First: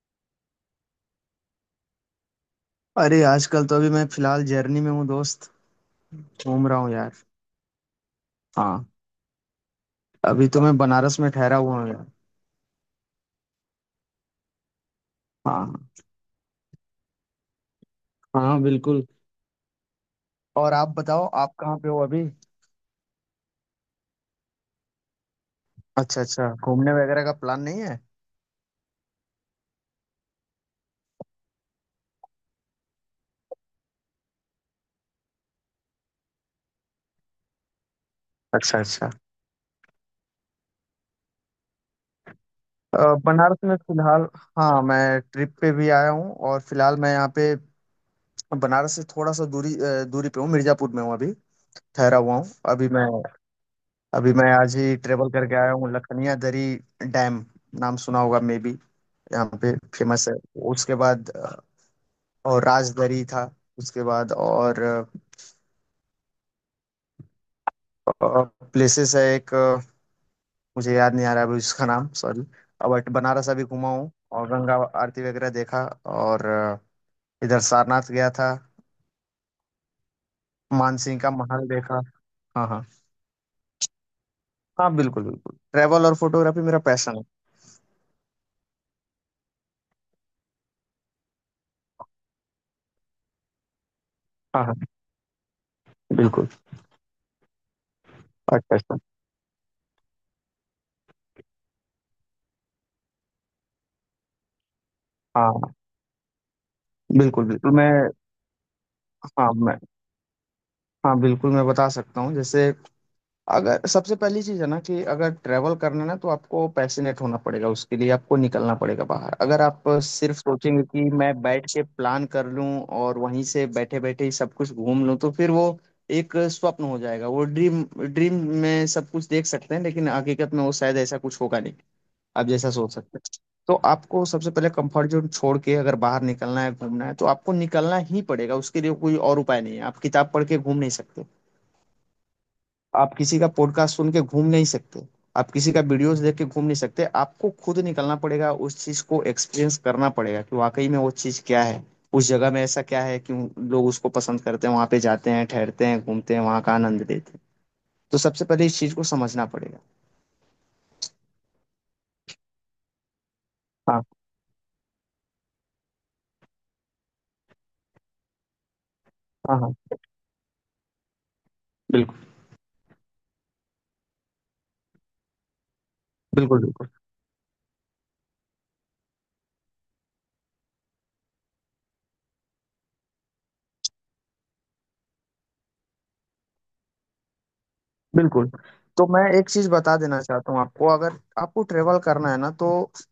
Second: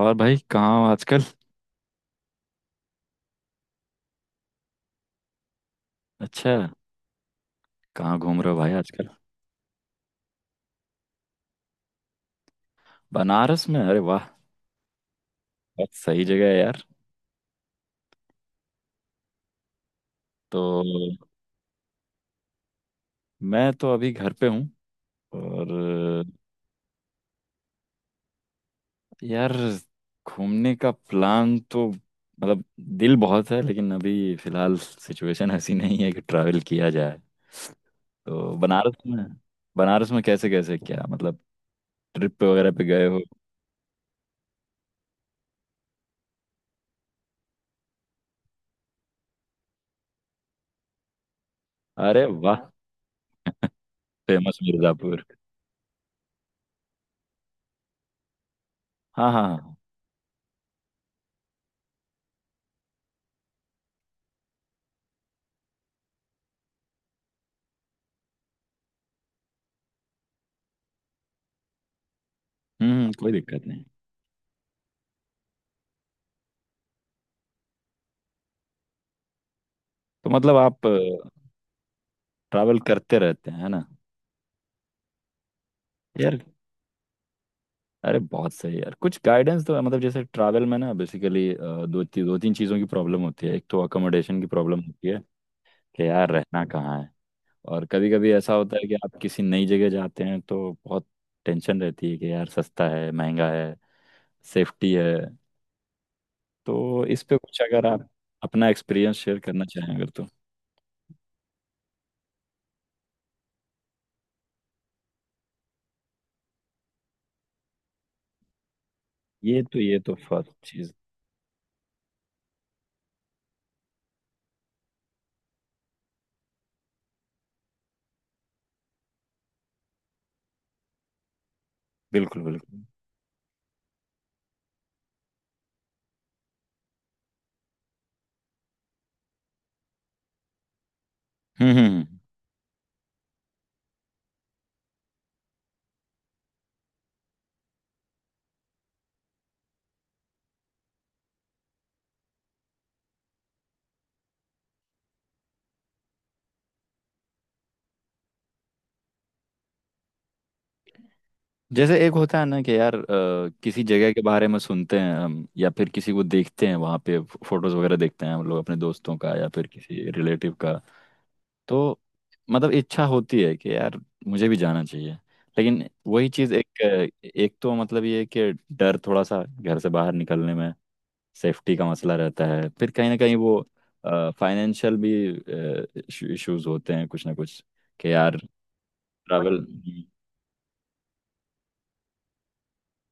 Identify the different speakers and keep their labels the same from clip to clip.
Speaker 1: और भाई, कहाँ हो आजकल?
Speaker 2: अरे आजकल तो अभी मैं फिलहाल जर्नी में हूँ दोस्त।
Speaker 1: अच्छा।
Speaker 2: घूम रहा हूँ यार।
Speaker 1: कहाँ घूम रहे हो भाई
Speaker 2: हाँ,
Speaker 1: आजकल?
Speaker 2: अभी तो मैं बनारस में ठहरा हुआ हूँ यार।
Speaker 1: बनारस में, अरे वाह।
Speaker 2: हाँ।
Speaker 1: बहुत सही जगह है यार।
Speaker 2: हाँ बिल्कुल। और
Speaker 1: तो।
Speaker 2: आप बताओ, आप कहाँ पे हो अभी?
Speaker 1: मैं तो अभी घर पे हूँ। और।
Speaker 2: अच्छा अच्छा, घूमने वगैरह का प्लान नहीं है?
Speaker 1: यार, घूमने का प्लान तो मतलब, दिल बहुत है, लेकिन अभी फिलहाल सिचुएशन ऐसी नहीं है कि ट्रैवल किया जाए। तो
Speaker 2: अच्छा
Speaker 1: बनारस
Speaker 2: अच्छा।
Speaker 1: में। बनारस में कैसे कैसे, क्या मतलब, ट्रिप पे वगैरह पे
Speaker 2: अ,
Speaker 1: गए हो?
Speaker 2: बनारस में फिलहाल। हाँ मैं ट्रिप पे भी आया हूँ और फिलहाल मैं यहाँ पे बनारस से थोड़ा सा दूरी पे हूँ। मिर्जापुर में हूँ अभी। ठहरा
Speaker 1: अरे
Speaker 2: हुआ हूँ
Speaker 1: वाह।
Speaker 2: अभी मैं। अभी मैं
Speaker 1: फेमस
Speaker 2: आज ही
Speaker 1: मिर्ज़ापुर।
Speaker 2: ट्रेवल करके आया हूँ लखनिया दरी डैम। नाम सुना होगा मे बी।
Speaker 1: हाँ हाँ
Speaker 2: यहाँ पे
Speaker 1: हाँ।
Speaker 2: फेमस है। उसके बाद और राजदरी था। उसके बाद और प्लेसेस है एक, मुझे याद नहीं आ रहा है अभी उसका नाम, सॉरी। बट
Speaker 1: कोई
Speaker 2: बनारस अभी
Speaker 1: दिक्कत नहीं।
Speaker 2: घुमा हूँ, और गंगा आरती वगैरह देखा, और इधर सारनाथ गया था।
Speaker 1: तो मतलब आप
Speaker 2: मानसिंह का महल देखा। हाँ
Speaker 1: ट्रैवल
Speaker 2: हाँ।
Speaker 1: करते रहते हैं, है ना?
Speaker 2: हाँ बिल्कुल बिल्कुल, ट्रैवल और
Speaker 1: यार।
Speaker 2: फोटोग्राफी मेरा पैशन है।
Speaker 1: अरे बहुत सही यार, कुछ गाइडेंस तो मतलब जैसे ट्रैवल में ना बेसिकली दो तीन चीज़ों की प्रॉब्लम होती है। एक तो अकोमोडेशन की
Speaker 2: हाँ हाँ
Speaker 1: प्रॉब्लम होती है कि यार
Speaker 2: बिल्कुल।
Speaker 1: रहना कहाँ है। और कभी कभी ऐसा
Speaker 2: अच्छा
Speaker 1: होता है कि
Speaker 2: अच्छा।
Speaker 1: आप किसी नई जगह जाते हैं तो बहुत टेंशन रहती है कि यार, सस्ता है, महंगा है, सेफ्टी है।
Speaker 2: हाँ
Speaker 1: तो इस पे
Speaker 2: बिल्कुल
Speaker 1: कुछ
Speaker 2: बिल्कुल
Speaker 1: अगर
Speaker 2: मैं,
Speaker 1: आप अपना एक्सपीरियंस शेयर
Speaker 2: हाँ
Speaker 1: करना
Speaker 2: मैं,
Speaker 1: चाहें, अगर तो।
Speaker 2: हाँ बिल्कुल, मैं बता सकता हूँ जैसे, अगर सबसे पहली चीज़ है ना कि अगर ट्रैवल करना है ना, तो आपको पैशनेट होना पड़ेगा। उसके लिए आपको निकलना पड़ेगा बाहर। अगर
Speaker 1: ये तो
Speaker 2: आप
Speaker 1: ये तो
Speaker 2: सिर्फ
Speaker 1: फर्स्ट
Speaker 2: सोचेंगे
Speaker 1: चीज़।
Speaker 2: कि मैं बैठ के प्लान कर लूं और वहीं से बैठे बैठे ही सब कुछ घूम लूं, तो फिर वो एक स्वप्न हो जाएगा। वो ड्रीम ड्रीम में सब कुछ देख सकते हैं लेकिन हकीकत में वो शायद ऐसा कुछ होगा नहीं,
Speaker 1: बिल्कुल
Speaker 2: आप
Speaker 1: बिल्कुल।
Speaker 2: जैसा सोच सकते हैं। तो आपको सबसे पहले कंफर्ट जोन छोड़ के, अगर बाहर निकलना है घूमना है, तो आपको निकलना ही पड़ेगा। उसके लिए कोई और उपाय नहीं है। आप किताब पढ़ के घूम नहीं सकते,
Speaker 1: हम्म।
Speaker 2: आप किसी का पॉडकास्ट सुन के घूम नहीं सकते, आप किसी का वीडियोस देख के घूम नहीं सकते। आपको खुद निकलना पड़ेगा, उस चीज को एक्सपीरियंस करना पड़ेगा कि वाकई में वो चीज क्या है। उस जगह में ऐसा क्या है कि लोग उसको पसंद करते हैं, वहां पे जाते हैं, ठहरते हैं, घूमते हैं, वहां का आनंद लेते हैं। तो सबसे पहले इस चीज को समझना पड़ेगा।
Speaker 1: जैसे एक होता है ना कि यार किसी
Speaker 2: हाँ
Speaker 1: जगह के बारे में सुनते हैं हम, या फिर किसी को देखते हैं वहाँ पे, फोटोज वगैरह देखते हैं हम लोग, अपने दोस्तों का या
Speaker 2: हाँ।
Speaker 1: फिर
Speaker 2: हाँ
Speaker 1: किसी रिलेटिव का। तो
Speaker 2: बिल्कुल
Speaker 1: मतलब इच्छा होती है कि यार मुझे भी जाना चाहिए। लेकिन वही चीज़,
Speaker 2: बिल्कुल।
Speaker 1: एक
Speaker 2: बिल्कुल
Speaker 1: एक तो मतलब ये है कि डर थोड़ा सा घर से बाहर निकलने में, सेफ्टी का मसला रहता है, फिर कहीं ना कहीं वो फाइनेंशियल भी इश्यूज होते हैं, कुछ ना कुछ कि यार
Speaker 2: बिल्कुल, तो मैं एक
Speaker 1: ट्रैवल।
Speaker 2: चीज बता
Speaker 1: हम्म।
Speaker 2: देना चाहता हूँ आपको। अगर आपको ट्रेवल करना है ना, तो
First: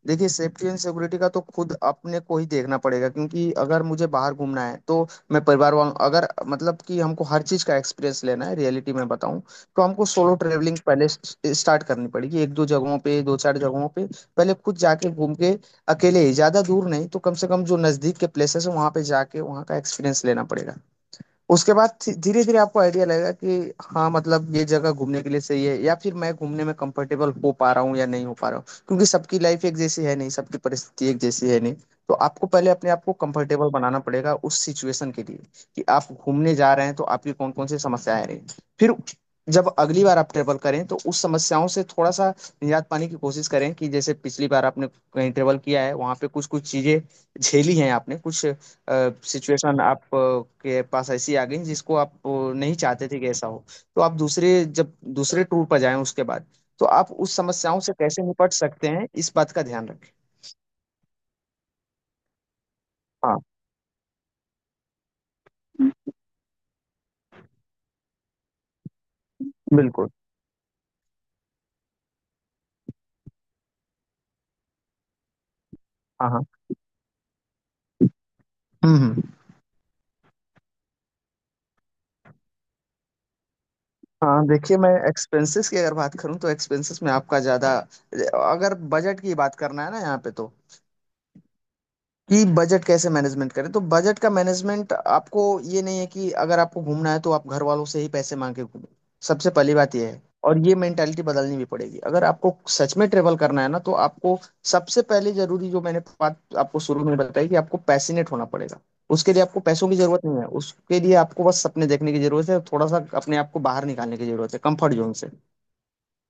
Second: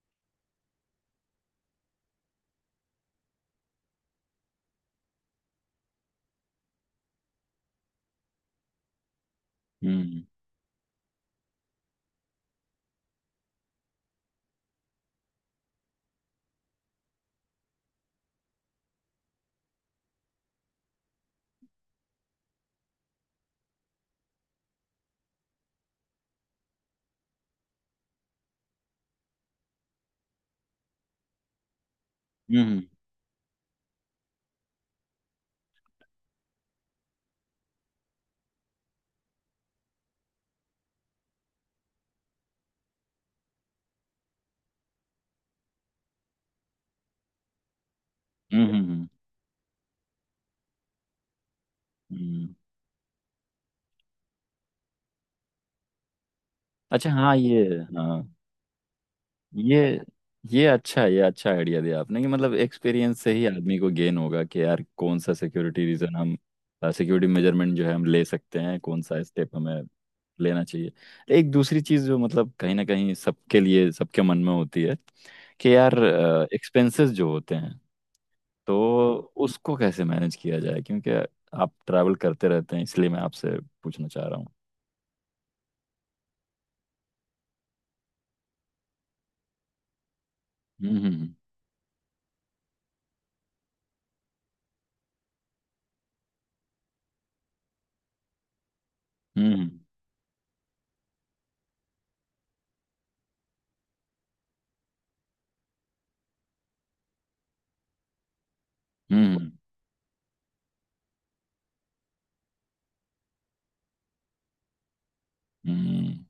Speaker 2: देखिए, सेफ्टी एंड सिक्योरिटी का तो खुद अपने को ही देखना पड़ेगा। क्योंकि अगर मुझे बाहर घूमना है तो मैं परिवार वालों, अगर मतलब कि हमको हर चीज का एक्सपीरियंस लेना है रियलिटी में बताऊं, तो हमको
Speaker 1: हम्म।
Speaker 2: सोलो ट्रेवलिंग पहले स्टार्ट करनी पड़ेगी। एक दो जगहों पे, दो चार जगहों पे पहले खुद जाके घूम के, अकेले ही। ज्यादा दूर नहीं तो कम से कम जो नजदीक के प्लेसेस है वहां पे जाके वहां का एक्सपीरियंस लेना पड़ेगा। उसके बाद धीरे धीरे आपको आइडिया लगेगा कि हाँ, मतलब ये जगह घूमने के लिए सही है या फिर मैं घूमने में कंफर्टेबल हो पा रहा हूँ या नहीं हो पा रहा हूँ। क्योंकि सबकी लाइफ एक जैसी है नहीं, सबकी परिस्थिति एक जैसी है नहीं। तो आपको पहले
Speaker 1: हम्म।
Speaker 2: अपने आप को कंफर्टेबल बनाना पड़ेगा उस सिचुएशन के लिए कि आप घूमने जा रहे हैं तो आपकी कौन कौन सी समस्याएं आ रही हैं। फिर जब अगली बार आप ट्रेवल करें तो उस समस्याओं से थोड़ा सा निजात पाने की कोशिश करें, कि जैसे पिछली बार आपने कहीं ट्रेवल किया है वहां पे कुछ कुछ चीजें झेली हैं आपने, कुछ
Speaker 1: हम्म।
Speaker 2: सिचुएशन आप के पास ऐसी आ गई जिसको आप
Speaker 1: हम्म।
Speaker 2: नहीं चाहते थे कि ऐसा हो। तो आप दूसरे जब दूसरे टूर पर जाएं उसके बाद, तो
Speaker 1: अच्छा
Speaker 2: आप
Speaker 1: हाँ,
Speaker 2: उस
Speaker 1: ये,
Speaker 2: समस्याओं से
Speaker 1: हाँ,
Speaker 2: कैसे निपट सकते हैं इस बात का ध्यान
Speaker 1: ये
Speaker 2: रखें।
Speaker 1: ये अच्छा है, ये अच्छा आइडिया दिया आपने कि मतलब एक्सपीरियंस से
Speaker 2: हाँ
Speaker 1: ही आदमी को गेन होगा कि यार, कौन सा सिक्योरिटी रीजन हम, सिक्योरिटी मेजरमेंट जो है हम ले सकते हैं, कौन सा स्टेप हमें
Speaker 2: बिल्कुल।
Speaker 1: लेना चाहिए। एक दूसरी चीज़ जो मतलब कहीं ना कहीं सबके लिए, सबके मन में होती है, कि यार
Speaker 2: हाँ हाँ।
Speaker 1: एक्सपेंसेस जो होते हैं, तो
Speaker 2: हम्म हम्म।
Speaker 1: उसको कैसे मैनेज किया जाए, क्योंकि आप ट्रैवल करते रहते हैं, इसलिए मैं आपसे पूछना चाह रहा हूँ।
Speaker 2: हाँ देखिए, मैं एक्सपेंसेस की अगर बात करूं तो एक्सपेंसेस में आपका ज़्यादा, अगर बजट की बात करना है ना यहाँ पे, तो
Speaker 1: हम्म। हम्म।
Speaker 2: कि बजट कैसे मैनेजमेंट करें, तो बजट का मैनेजमेंट आपको, ये नहीं है कि अगर आपको घूमना है तो आप घर वालों से ही पैसे मांग के घूमें। सबसे
Speaker 1: हम्म।
Speaker 2: पहली बात ये है, और ये मेंटालिटी बदलनी भी पड़ेगी अगर आपको सच में ट्रेवल करना है ना, तो आपको सबसे पहले जरूरी जो मैंने बात आपको शुरू में बताई कि आपको पैशनेट होना पड़ेगा। उसके लिए
Speaker 1: हम्म।
Speaker 2: आपको पैसों की जरूरत नहीं है, उसके लिए आपको बस सपने देखने की जरूरत है और थोड़ा सा अपने आप को बाहर निकालने की जरूरत है, कंफर्ट जोन से।
Speaker 1: हम्म, हम्म,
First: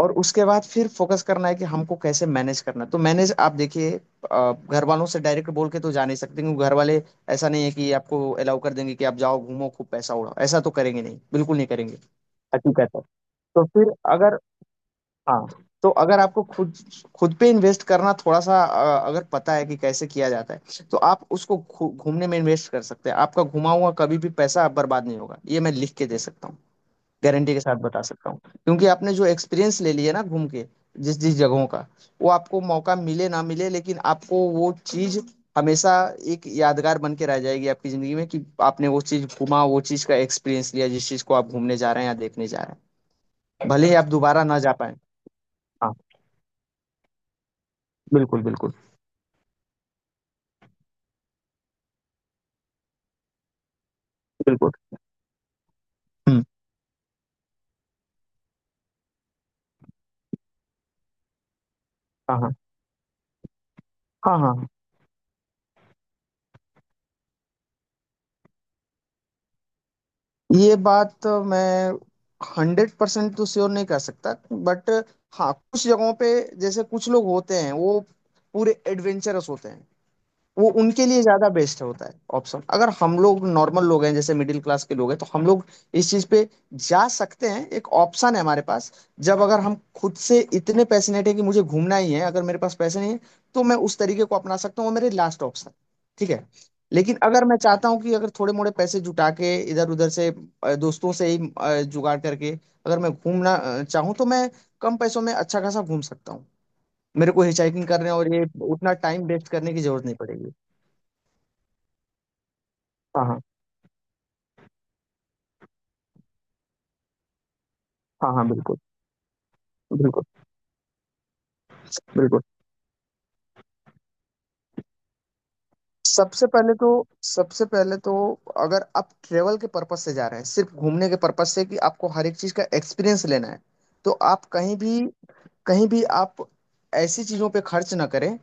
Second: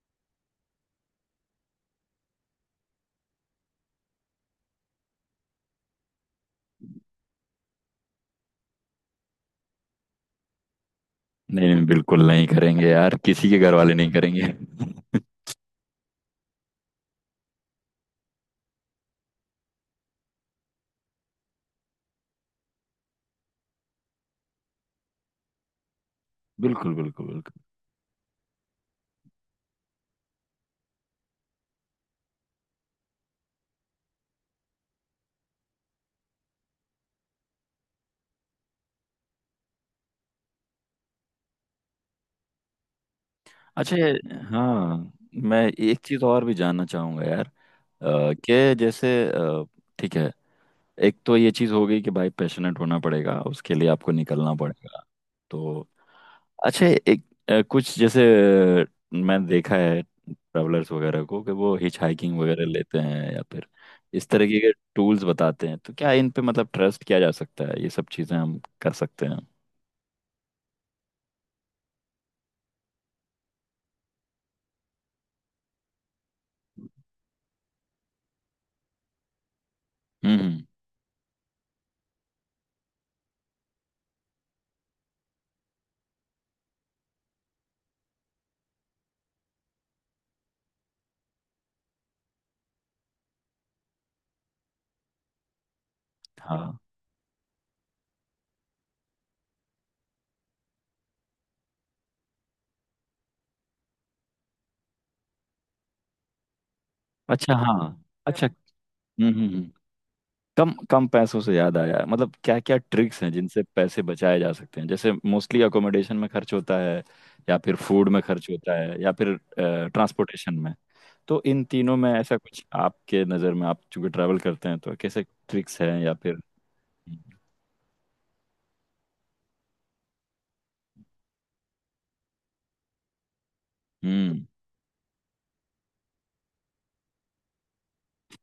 Speaker 2: और उसके बाद फिर फोकस करना है कि हमको कैसे मैनेज करना है। तो मैनेज आप देखिए, घर वालों से डायरेक्ट बोल के तो जा नहीं सकते, क्योंकि घर वाले, ऐसा नहीं है कि आपको अलाउ कर देंगे कि आप जाओ घूमो खूब पैसा उड़ाओ। ऐसा तो करेंगे नहीं, बिल्कुल नहीं
Speaker 1: नहीं नहीं,
Speaker 2: करेंगे।
Speaker 1: बिल्कुल नहीं करेंगे
Speaker 2: हकीकत है।
Speaker 1: यार, किसी के
Speaker 2: तो
Speaker 1: घर
Speaker 2: फिर
Speaker 1: वाले नहीं
Speaker 2: अगर,
Speaker 1: करेंगे
Speaker 2: हाँ, तो अगर आपको खुद खुद पे इन्वेस्ट करना, थोड़ा सा अगर पता है कि कैसे किया जाता है, तो आप उसको घूमने में इन्वेस्ट कर सकते हैं। आपका घुमा हुआ कभी भी पैसा बर्बाद नहीं होगा, ये मैं लिख के दे सकता हूँ,
Speaker 1: बिल्कुल बिल्कुल बिल्कुल।
Speaker 2: गारंटी के साथ बता सकता हूँ। क्योंकि आपने जो एक्सपीरियंस ले लिया ना घूम के, जिस जिस जगहों का, वो आपको मौका मिले ना मिले लेकिन आपको वो चीज हमेशा एक यादगार बन के रह जाएगी आपकी जिंदगी में, कि आपने वो चीज घूमा, वो चीज का एक्सपीरियंस लिया, जिस चीज को आप घूमने जा रहे हैं या देखने जा रहे हैं, भले ही
Speaker 1: अच्छा
Speaker 2: आप दोबारा ना जा पाए।
Speaker 1: हाँ। मैं
Speaker 2: हाँ
Speaker 1: एक चीज़ और भी जानना चाहूँगा यार,
Speaker 2: बिल्कुल बिल्कुल
Speaker 1: कि जैसे ठीक है, एक तो ये चीज़ हो गई कि भाई पैशनेट होना पड़ेगा, उसके लिए आपको निकलना
Speaker 2: बिल्कुल।
Speaker 1: पड़ेगा। तो।
Speaker 2: हम्म।
Speaker 1: अच्छा एक कुछ जैसे अ, मैंने देखा है ट्रैवलर्स वगैरह को कि वो हिच हाइकिंग
Speaker 2: हाँ हाँ
Speaker 1: वगैरह लेते हैं, या फिर इस
Speaker 2: हाँ।
Speaker 1: तरह
Speaker 2: हाँ
Speaker 1: के
Speaker 2: हाँ।
Speaker 1: अगर टूल्स बताते हैं, तो क्या इन पे मतलब ट्रस्ट किया जा सकता है, ये सब चीज़ें हम कर सकते हैं?
Speaker 2: ये बात तो मैं 100% तो श्योर नहीं कर सकता, बट हाँ कुछ जगहों पे, जैसे कुछ लोग होते हैं वो पूरे एडवेंचरस होते हैं,
Speaker 1: हम्म हम्म,
Speaker 2: वो उनके लिए ज्यादा बेस्ट होता है ऑप्शन। अगर हम लोग नॉर्मल लोग हैं, जैसे मिडिल क्लास के लोग हैं, तो हम लोग इस चीज पे जा सकते हैं, एक ऑप्शन है हमारे पास। जब अगर हम खुद से इतने पैशनेट है कि मुझे घूमना ही है, अगर मेरे पास पैसे नहीं है, तो मैं उस तरीके को अपना सकता हूँ, वो मेरे लास्ट ऑप्शन। ठीक है।
Speaker 1: हाँ,
Speaker 2: लेकिन अगर मैं चाहता हूँ कि अगर थोड़े मोड़े पैसे जुटा के इधर उधर से, दोस्तों से ही जुगाड़ करके अगर मैं घूमना चाहूँ, तो मैं कम पैसों में अच्छा खासा घूम सकता हूँ। मेरे को
Speaker 1: अच्छा हाँ,
Speaker 2: हिचाइकिंग करने और ये
Speaker 1: अच्छा।
Speaker 2: उतना time
Speaker 1: hmm
Speaker 2: waste
Speaker 1: hmm hmm.
Speaker 2: करने की जरूरत नहीं पड़ेगी।
Speaker 1: कम कम पैसों से याद आया, मतलब क्या क्या ट्रिक्स
Speaker 2: हाँ
Speaker 1: हैं
Speaker 2: हाँ
Speaker 1: जिनसे पैसे बचाए जा सकते हैं? जैसे मोस्टली अकोमोडेशन में खर्च होता है, या फिर फूड में
Speaker 2: हाँ हाँ।
Speaker 1: खर्च होता
Speaker 2: बिल्कुल
Speaker 1: है, या फिर
Speaker 2: बिल्कुल
Speaker 1: ट्रांसपोर्टेशन में। तो इन तीनों में ऐसा
Speaker 2: बिल्कुल।
Speaker 1: कुछ आपके नज़र में, आप चूंकि ट्रैवल करते हैं, तो कैसे ट्रिक्स हैं या फिर?
Speaker 2: सबसे पहले तो, सबसे पहले तो, अगर आप ट्रेवल के पर्पज से जा रहे हैं, सिर्फ घूमने के पर्पज से, कि आपको हर एक चीज का एक्सपीरियंस लेना है, तो
Speaker 1: हम्म।
Speaker 2: आप कहीं भी, कहीं भी आप ऐसी चीजों पे खर्च ना करें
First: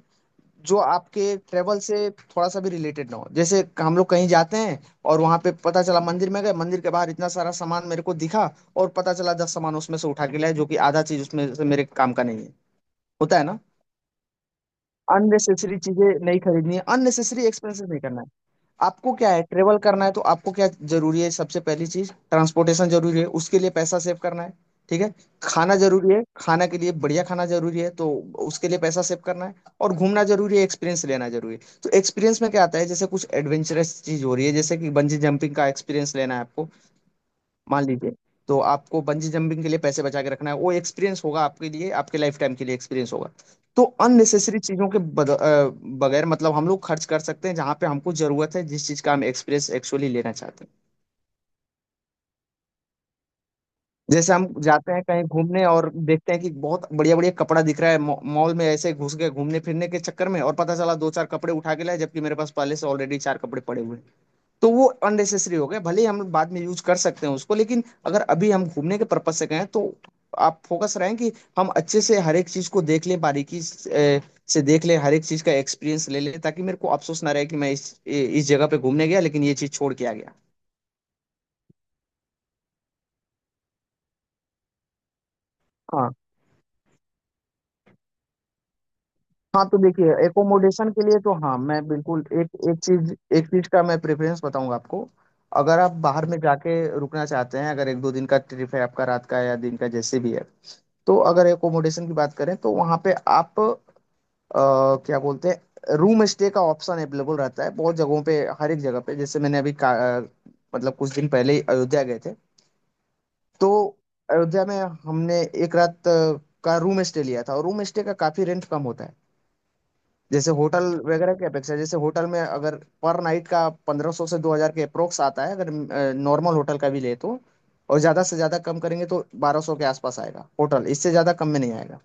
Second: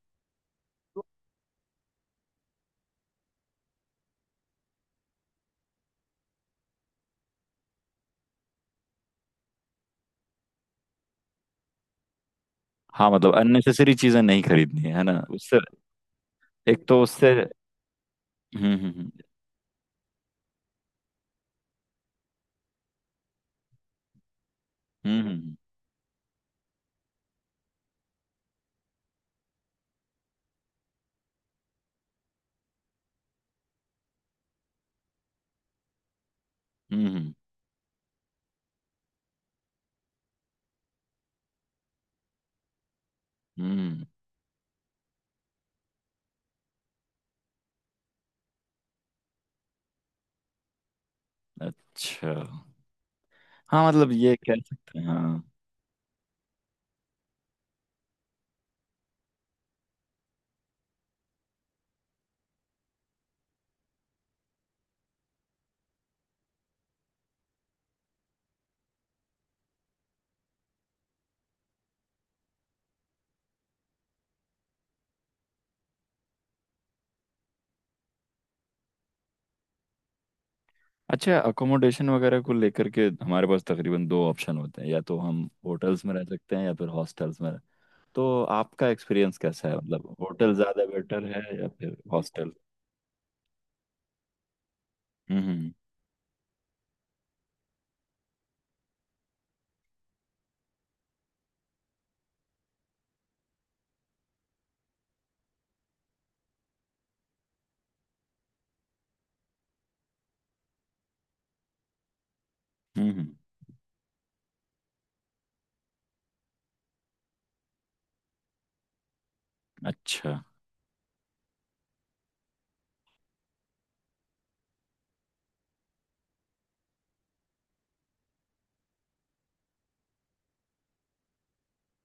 Speaker 2: जो आपके ट्रेवल से थोड़ा सा भी रिलेटेड ना हो। जैसे हम लोग कहीं जाते हैं और वहां पे पता चला मंदिर में गए, मंदिर के बाहर इतना सारा सामान मेरे को दिखा, और पता चला 10 सामान उसमें से उठा के लाए, जो कि आधा चीज उसमें से मेरे काम का नहीं है।
Speaker 1: हाँ मतलब
Speaker 2: होता है ना।
Speaker 1: अननेसेसरी चीजें नहीं खरीदनी है ना? उससे।
Speaker 2: अननेसेसरी चीजें नहीं खरीदनी है,
Speaker 1: एक तो उससे।
Speaker 2: अननेसेसरी एक्सपेंसेस नहीं करना है।
Speaker 1: हम्म।
Speaker 2: आपको क्या है, ट्रेवल करना है तो आपको क्या जरूरी है, सबसे पहली चीज ट्रांसपोर्टेशन जरूरी है, उसके लिए पैसा सेव करना है। ठीक है।
Speaker 1: हम्म।
Speaker 2: खाना जरूरी है, खाना के लिए बढ़िया खाना जरूरी है, तो उसके लिए पैसा सेव करना है। और घूमना जरूरी है, एक्सपीरियंस लेना जरूरी है। तो एक्सपीरियंस में क्या आता है, जैसे कुछ एडवेंचरस चीज हो रही है, जैसे कि बंजी जंपिंग का एक्सपीरियंस लेना है आपको,
Speaker 1: हम्म हम्म,
Speaker 2: मान लीजिए, तो आपको बंजी जंपिंग के लिए पैसे बचा के रखना है, वो एक्सपीरियंस होगा आपके लिए, आपके लाइफ टाइम के लिए एक्सपीरियंस होगा। तो
Speaker 1: हम्म,
Speaker 2: अननेसेसरी चीजों के बगैर मतलब हम लोग खर्च कर सकते हैं जहां पे हमको जरूरत है, जिस चीज का हम एक्सपीरियंस एक्चुअली लेना चाहते हैं।
Speaker 1: अच्छा हाँ मतलब
Speaker 2: जैसे
Speaker 1: ये
Speaker 2: हम
Speaker 1: कह
Speaker 2: जाते
Speaker 1: सकते
Speaker 2: हैं
Speaker 1: हैं,
Speaker 2: कहीं
Speaker 1: हाँ।
Speaker 2: घूमने और देखते हैं कि बहुत बढ़िया बढ़िया कपड़ा दिख रहा है, मॉल में ऐसे घुस गए घूमने फिरने के चक्कर में और पता चला दो चार कपड़े उठा के लाए, जबकि मेरे पास पहले से ऑलरेडी चार कपड़े पड़े हुए हैं। तो वो अननेसेसरी हो गया। भले ही हम बाद में यूज कर सकते हैं उसको, लेकिन अगर अभी हम घूमने के पर्पज से गए हैं, तो आप फोकस रहें कि हम अच्छे से हर एक चीज को देख लें, बारीकी से देख लें, हर एक चीज का एक्सपीरियंस ले लें, ताकि मेरे को अफसोस ना रहे कि मैं इस जगह पे घूमने गया लेकिन ये चीज छोड़ के आ गया।
Speaker 1: अच्छा, अकोमोडेशन वगैरह को लेकर के हमारे पास तकरीबन दो ऑप्शन होते हैं, या तो हम होटल्स
Speaker 2: हाँ
Speaker 1: में रह सकते हैं, या फिर हॉस्टल्स में रह-। तो आपका एक्सपीरियंस
Speaker 2: हाँ,
Speaker 1: कैसा है,
Speaker 2: तो देखिए,
Speaker 1: मतलब होटल ज़्यादा
Speaker 2: एकोमोडेशन के लिए
Speaker 1: बेटर
Speaker 2: तो
Speaker 1: है
Speaker 2: हाँ
Speaker 1: या
Speaker 2: मैं
Speaker 1: फिर
Speaker 2: बिल्कुल
Speaker 1: हॉस्टल?
Speaker 2: एक एक चीज, एक चीज का मैं प्रेफरेंस बताऊंगा आपको।
Speaker 1: हम्म
Speaker 2: अगर आप बाहर में जाके रुकना चाहते हैं, अगर एक दो दिन का ट्रिप है आपका, रात का या दिन का जैसे भी है, तो अगर एकोमोडेशन की बात करें तो वहाँ पे आप, क्या बोलते हैं, रूम स्टे का ऑप्शन अवेलेबल रहता है बहुत जगहों पे, हर एक जगह पे। जैसे मैंने अभी अ, मतलब कुछ दिन पहले ही अयोध्या गए थे,
Speaker 1: हम्म हम्म,
Speaker 2: तो अयोध्या में हमने एक रात का रूम स्टे लिया था और रूम स्टे का काफी रेंट कम होता है
Speaker 1: अच्छा,
Speaker 2: जैसे होटल वगैरह की अपेक्षा। जैसे होटल में अगर पर नाइट का 1500 से 2000 के अप्रोक्स आता है, अगर नॉर्मल होटल का भी ले तो। और ज्यादा से ज्यादा कम करेंगे तो 1200 के आसपास आएगा होटल, इससे ज्यादा कम में नहीं आएगा।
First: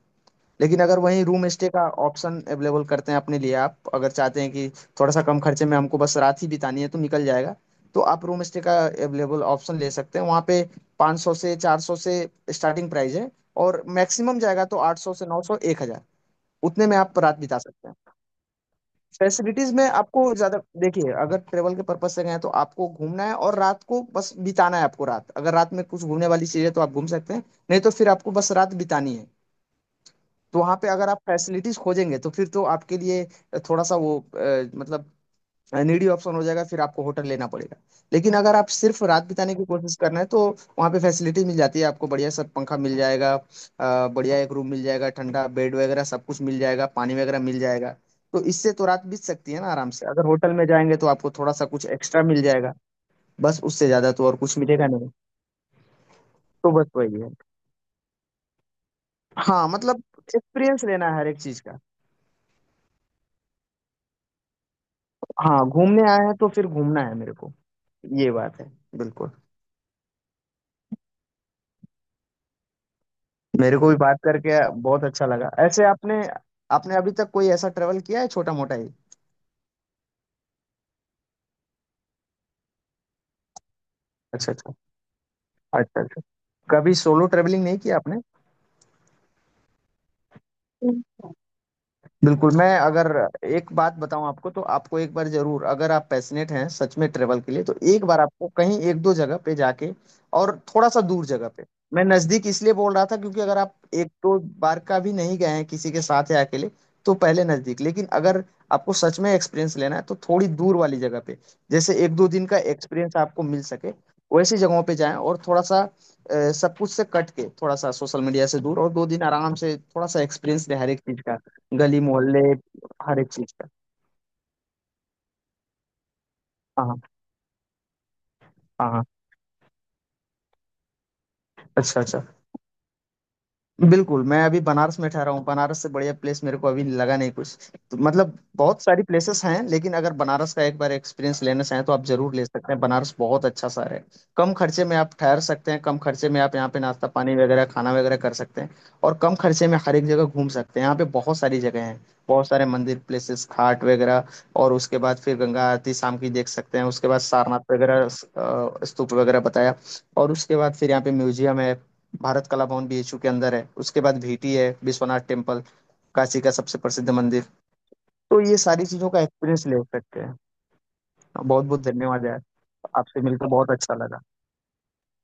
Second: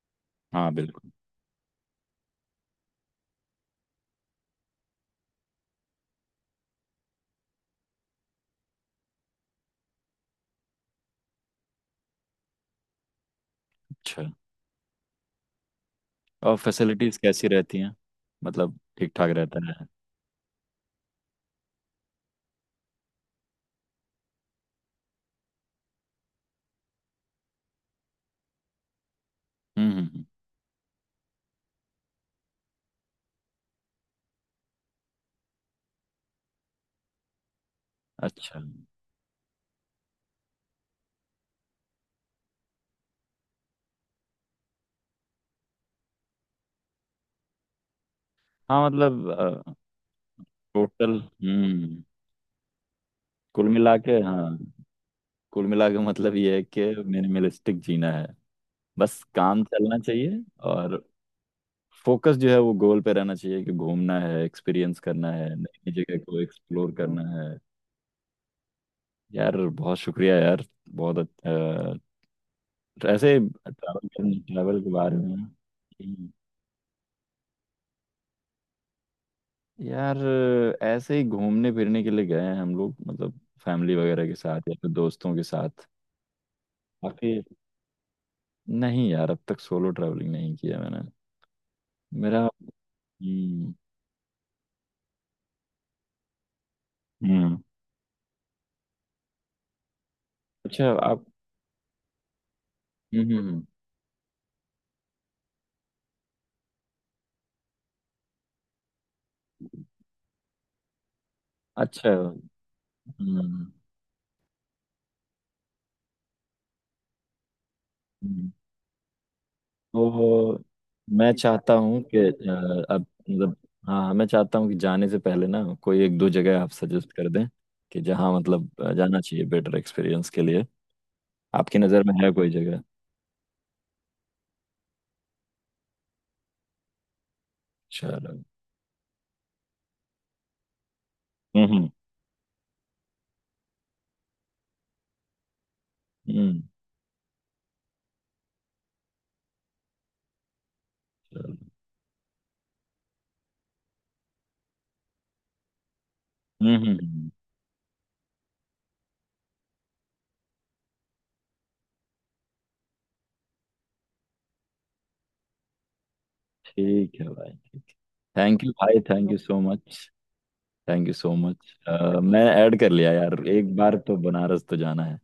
Speaker 1: हाँ
Speaker 2: लेकिन अगर
Speaker 1: बिल्कुल,
Speaker 2: वहीं रूम स्टे का ऑप्शन अवेलेबल करते हैं अपने लिए, आप अगर चाहते हैं कि थोड़ा सा कम खर्चे में हमको बस रात ही बितानी है तो निकल जाएगा। तो आप रूम स्टे का अवेलेबल ऑप्शन ले सकते हैं वहाँ पे। 500 से 400 से स्टार्टिंग प्राइस है, और
Speaker 1: अच्छा।
Speaker 2: मैक्सिमम जाएगा तो 800 से 900 1000।
Speaker 1: और
Speaker 2: उतने में
Speaker 1: फैसिलिटीज़
Speaker 2: आप रात
Speaker 1: कैसी
Speaker 2: बिता
Speaker 1: रहती
Speaker 2: सकते
Speaker 1: हैं,
Speaker 2: हैं।
Speaker 1: मतलब ठीक ठाक रहता
Speaker 2: फैसिलिटीज में
Speaker 1: है?
Speaker 2: आपको ज्यादा, देखिए अगर ट्रेवल के पर्पज से गए हैं तो आपको घूमना है और रात को बस बिताना है। आपको रात अगर रात में कुछ घूमने वाली चीज है तो आप घूम सकते हैं, नहीं तो फिर आपको बस रात बितानी है।
Speaker 1: हम्म हम्म, हम्म,
Speaker 2: तो वहां पे अगर आप फैसिलिटीज खोजेंगे तो फिर तो आपके लिए थोड़ा सा वो मतलब नीडी ऑप्शन हो जाएगा, फिर आपको होटल लेना पड़ेगा। लेकिन अगर
Speaker 1: अच्छा
Speaker 2: आप सिर्फ रात बिताने की कोशिश करना है तो वहाँ पे फैसिलिटी मिल जाती है। आपको बढ़िया सा पंखा मिल जाएगा, बढ़िया एक रूम मिल जाएगा, ठंडा बेड वगैरह सब कुछ मिल जाएगा, पानी वगैरह मिल जाएगा। तो इससे तो
Speaker 1: हाँ
Speaker 2: रात बीत
Speaker 1: मतलब
Speaker 2: सकती है ना आराम से। अगर होटल में जाएंगे तो
Speaker 1: टोटल,
Speaker 2: आपको थोड़ा सा कुछ
Speaker 1: हम्म,
Speaker 2: एक्स्ट्रा मिल जाएगा, बस
Speaker 1: कुल
Speaker 2: उससे
Speaker 1: मिला
Speaker 2: ज्यादा
Speaker 1: के
Speaker 2: तो और
Speaker 1: हाँ,
Speaker 2: कुछ मिलेगा नहीं।
Speaker 1: कुल मिला के मतलब ये है
Speaker 2: तो
Speaker 1: कि
Speaker 2: बस वही है।
Speaker 1: मिनिमलिस्टिक जीना है, बस काम
Speaker 2: हाँ
Speaker 1: चलना
Speaker 2: मतलब
Speaker 1: चाहिए।
Speaker 2: एक्सपीरियंस
Speaker 1: और
Speaker 2: लेना है हर एक चीज का।
Speaker 1: फोकस जो है वो गोल पे रहना चाहिए कि घूमना है, एक्सपीरियंस करना है,
Speaker 2: हाँ,
Speaker 1: नई नई
Speaker 2: घूमने
Speaker 1: जगह
Speaker 2: आए हैं
Speaker 1: को
Speaker 2: तो फिर
Speaker 1: एक्सप्लोर
Speaker 2: घूमना है
Speaker 1: करना
Speaker 2: मेरे
Speaker 1: है।
Speaker 2: को। ये बात है। बिल्कुल।
Speaker 1: यार बहुत शुक्रिया यार, बहुत अच्छा ऐसे
Speaker 2: मेरे को भी बात करके
Speaker 1: ट्रैवल के
Speaker 2: बहुत
Speaker 1: बारे
Speaker 2: अच्छा
Speaker 1: में।
Speaker 2: लगा ऐसे। आपने
Speaker 1: हम्म।
Speaker 2: आपने अभी तक कोई ऐसा ट्रेवल किया है छोटा मोटा ही?
Speaker 1: यार ऐसे ही घूमने फिरने के लिए गए हैं हम लोग, मतलब फैमिली वगैरह के
Speaker 2: अच्छा
Speaker 1: साथ
Speaker 2: अच्छा,
Speaker 1: या फिर दोस्तों के साथ।
Speaker 2: अच्छा अच्छा। कभी सोलो
Speaker 1: बाकी।
Speaker 2: ट्रेवलिंग नहीं किया आपने?
Speaker 1: नहीं यार, अब तक सोलो ट्रैवलिंग नहीं किया मैंने। मेरा।
Speaker 2: बिल्कुल। मैं अगर एक
Speaker 1: हम्म
Speaker 2: बात बताऊं आपको, तो आपको एक बार जरूर, अगर आप पैशनेट हैं सच में ट्रेवल के
Speaker 1: हम्म,
Speaker 2: लिए, तो एक बार आपको कहीं एक दो जगह पे जाके और थोड़ा
Speaker 1: अच्छा
Speaker 2: सा
Speaker 1: आप,
Speaker 2: दूर जगह पे। मैं नजदीक इसलिए बोल रहा था
Speaker 1: हम्म
Speaker 2: क्योंकि
Speaker 1: हम्म,
Speaker 2: अगर
Speaker 1: हम्म।
Speaker 2: आप एक दो बार का भी नहीं गए हैं किसी के साथ या अकेले तो पहले नजदीक। लेकिन अगर आपको सच में एक्सपीरियंस लेना है तो थोड़ी दूर वाली जगह पे, जैसे
Speaker 1: अच्छा,
Speaker 2: एक दो दिन का एक्सपीरियंस आपको मिल
Speaker 1: हम्म
Speaker 2: सके वैसी जगहों पे जाएं। और थोड़ा सा सब कुछ से कट के, थोड़ा सा सोशल मीडिया
Speaker 1: हम्म।
Speaker 2: से दूर, और दो दिन आराम से थोड़ा सा
Speaker 1: तो
Speaker 2: एक्सपीरियंस ले हर एक चीज
Speaker 1: मैं
Speaker 2: का।
Speaker 1: चाहता
Speaker 2: गली
Speaker 1: हूँ कि
Speaker 2: मोहल्ले
Speaker 1: अब
Speaker 2: हर एक चीज
Speaker 1: मतलब,
Speaker 2: का।
Speaker 1: हाँ हाँ, मैं चाहता हूँ कि जाने से पहले ना कोई एक दो जगह आप
Speaker 2: हाँ
Speaker 1: सजेस्ट कर दें, कि जहाँ मतलब
Speaker 2: हाँ हाँ,
Speaker 1: जाना चाहिए बेटर एक्सपीरियंस के लिए। आपकी
Speaker 2: अच्छा
Speaker 1: नज़र में
Speaker 2: अच्छा।
Speaker 1: है कोई जगह?
Speaker 2: बिल्कुल। मैं अभी बनारस में ठहरा हूँ, बनारस से बढ़िया प्लेस मेरे को अभी लगा नहीं कुछ। तो
Speaker 1: चलो।
Speaker 2: मतलब बहुत सारी प्लेसेस हैं, लेकिन अगर बनारस का एक बार एक्सपीरियंस लेना
Speaker 1: हम्म
Speaker 2: चाहें
Speaker 1: हम्म
Speaker 2: तो आप जरूर ले सकते हैं। बनारस बहुत अच्छा शहर है। कम खर्चे में आप ठहर सकते हैं, कम खर्चे में आप
Speaker 1: हम्म,
Speaker 2: यहाँ पे नाश्ता पानी वगैरह, खाना वगैरह कर सकते हैं, और कम खर्चे में हर एक जगह घूम सकते हैं। यहाँ पे बहुत
Speaker 1: चलो।
Speaker 2: सारी जगह हैं, बहुत सारे मंदिर, प्लेसेस, घाट वगैरह। और उसके बाद फिर गंगा आरती शाम की देख
Speaker 1: हम्म
Speaker 2: सकते हैं,
Speaker 1: हम्म
Speaker 2: उसके बाद
Speaker 1: हम्म,
Speaker 2: सारनाथ वगैरह, स्तूप वगैरह बताया। और उसके बाद फिर यहाँ पे म्यूजियम है, भारत कला भवन बीएचयू के अंदर है। उसके बाद भीटी है, विश्वनाथ टेम्पल, काशी का सबसे प्रसिद्ध
Speaker 1: ठीक है
Speaker 2: मंदिर।
Speaker 1: भाई, ठीक है।
Speaker 2: तो ये
Speaker 1: थैंक यू
Speaker 2: सारी
Speaker 1: भाई,
Speaker 2: चीजों का
Speaker 1: थैंक यू सो
Speaker 2: एक्सपीरियंस ले
Speaker 1: मच,
Speaker 2: सकते हैं।
Speaker 1: थैंक यू सो
Speaker 2: बहुत
Speaker 1: मच।
Speaker 2: बहुत धन्यवाद यार,
Speaker 1: मैं ऐड कर लिया
Speaker 2: आपसे
Speaker 1: यार,
Speaker 2: मिलकर बहुत
Speaker 1: एक
Speaker 2: अच्छा
Speaker 1: बार तो
Speaker 2: लगा।
Speaker 1: बनारस तो जाना है।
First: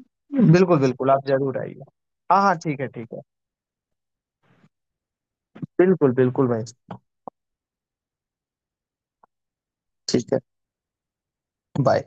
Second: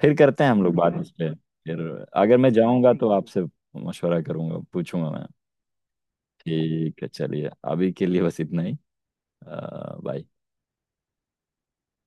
Speaker 1: फिर करते हैं हम लोग
Speaker 2: बिल्कुल
Speaker 1: बात इस
Speaker 2: बिल्कुल, आप
Speaker 1: पे
Speaker 2: जरूर
Speaker 1: फिर।
Speaker 2: आइए।
Speaker 1: अगर
Speaker 2: हाँ
Speaker 1: मैं
Speaker 2: हाँ ठीक है
Speaker 1: जाऊँगा
Speaker 2: ठीक
Speaker 1: तो
Speaker 2: है।
Speaker 1: आपसे मशवरा करूंगा, पूछूंगा मैं।
Speaker 2: बिल्कुल बिल्कुल भाई।
Speaker 1: ठीक है, चलिए अभी के लिए बस इतना ही। अ, बाय।
Speaker 2: ठीक है। बाय।